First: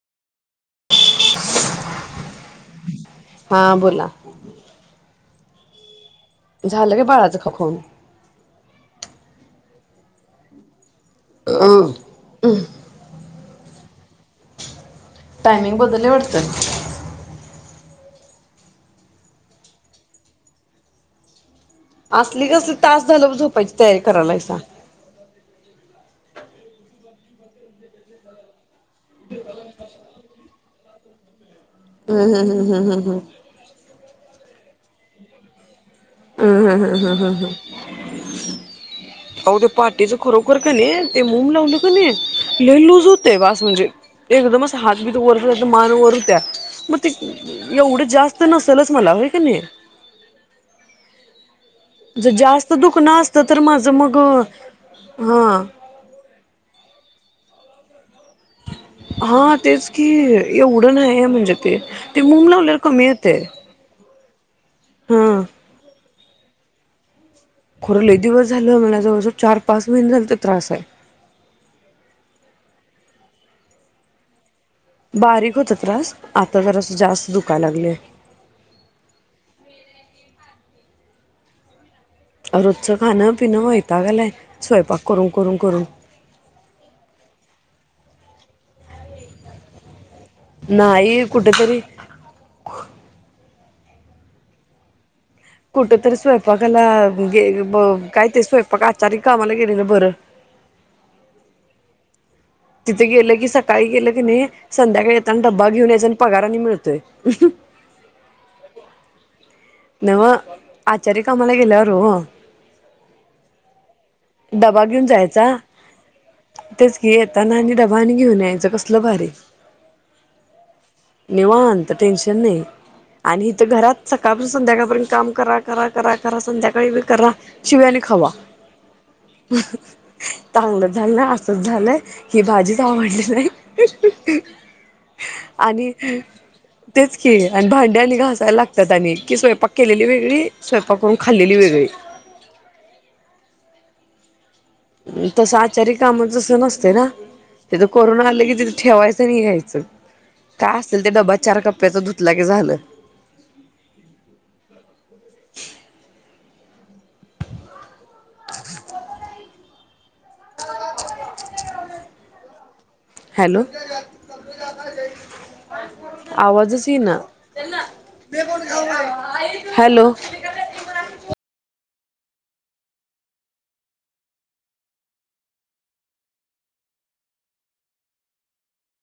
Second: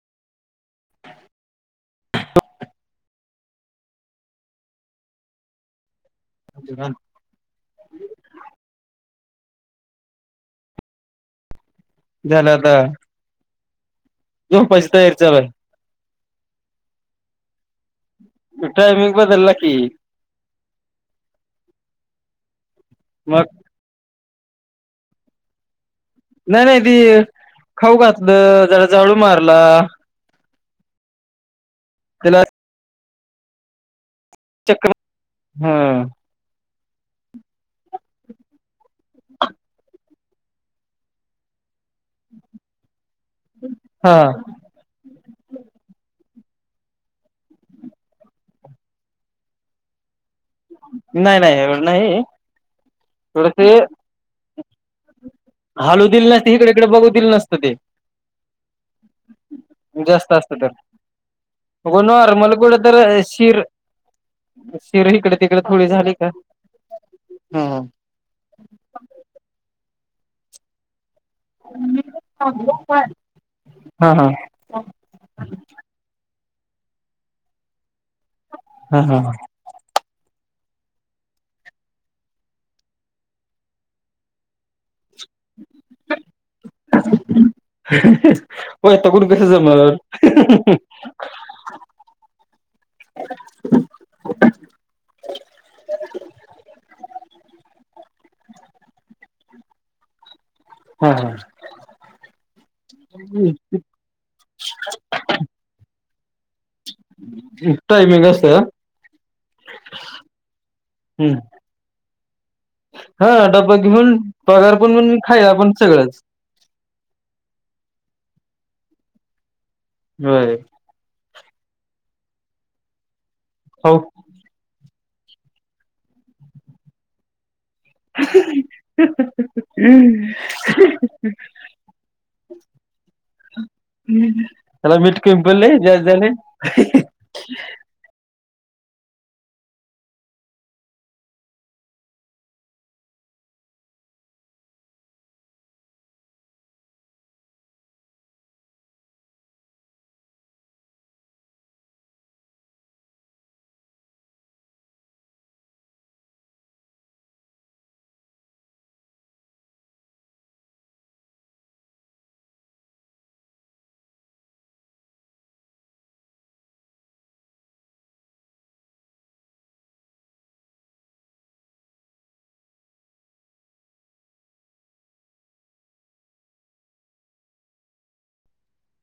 हा बोला झालं का बाळाचं ख खाऊन. अंं झालं आता. जाम पैस टायमिंग बदललय वाटतं. टायमिंग बदलला की, असली कसली, तास झालं मग झोपायची तयारी करायलायसा. नाय नाय, ती खाऊ घातलं, जरा झाडू मारला. हूं हूं त्याला हूं हूं हूं हूं हूं चक्र हा. हं हं हं हं हं हं हं आव त्या पाटीच खरोखर क नै, ते मूम लावल का नै, लय लुज हुत तेव्हा अस म्हणजे हा एकदमच हात बीत वरत जात मान वर हुत्या. मग ते एवढं जास्त नसेलच मला होय का नाई नाय नाय ये जर जास्त दुखन असतं तर माझं मग हा हालू दिलं नसतं. इकडे तिकडं बघू दिल नसतं ते हा, तेच की जास्त असत तर एवढं न्हायहाय म्हणजे ते, मग ते मुम नॉर्मल कुठ लावल्यावर तर कमी येतय. शिर शिर हीकड तिकड थोडी झाली का‌ खरं लय दीवस झालं, मला जवळ जवळ चार पाच महिन झाले तो त्रास हाय. हा हा बारीक होता त्रास, आता जरा स जास्त दुखाय लागलय. हा हा रोजचं खान, पिणं वैताग आलाय स्वयंपाक करून, करून, करून वैताकून कसं जमल नाही कुठं तरी [unintelligible] कुठ तरी स्वयंपाकाला गे ब काय ते स्वयंपाक, आचारि कामाला गेलेल बरं. हा हा तिथे गेलं की सकाळी गेलं की नाई, संध्याकाळी येताना डब्बा घेऊन यायचा आण पगार आनी मिळतोय. टायमिंग असत नव्ह आचारी कामाला गेल्यावर हो हा डब्बा घेऊन पगार डबा घेऊन पण खायला जायचा. पण सगळंच तेच की येताना आणि डबा आणि घेऊन यायचं कसलं भारी होय निवांत टेन्शन नाही आणि हित हो घरात सकाळपासून संध्याकाळपर्यंत काम करा करा करा करा संध्याकाळी बी करा शिव्या आणि खावा. चांगलं झालं ना असच झालंय ही भाजीच आवडली नाही. हयाला मीठ कमी पडलय आणि जा तेच की आणि भांड्या आणि घासायला लाग तात नी की स्वयंपाक केलेली वेगळी स्वयंपाक करून खाल्लेली वेगळी तसं आचारी काम जस नसतय ना तिथं कोरोना आलं की तिथं ठेवायच आणि यायचं. काय असल ते डबा चार कप्प्याच धुतला की झालं. [inaudible] [inaudible] [inaudible] हॅलो आवाजच इना हॅलो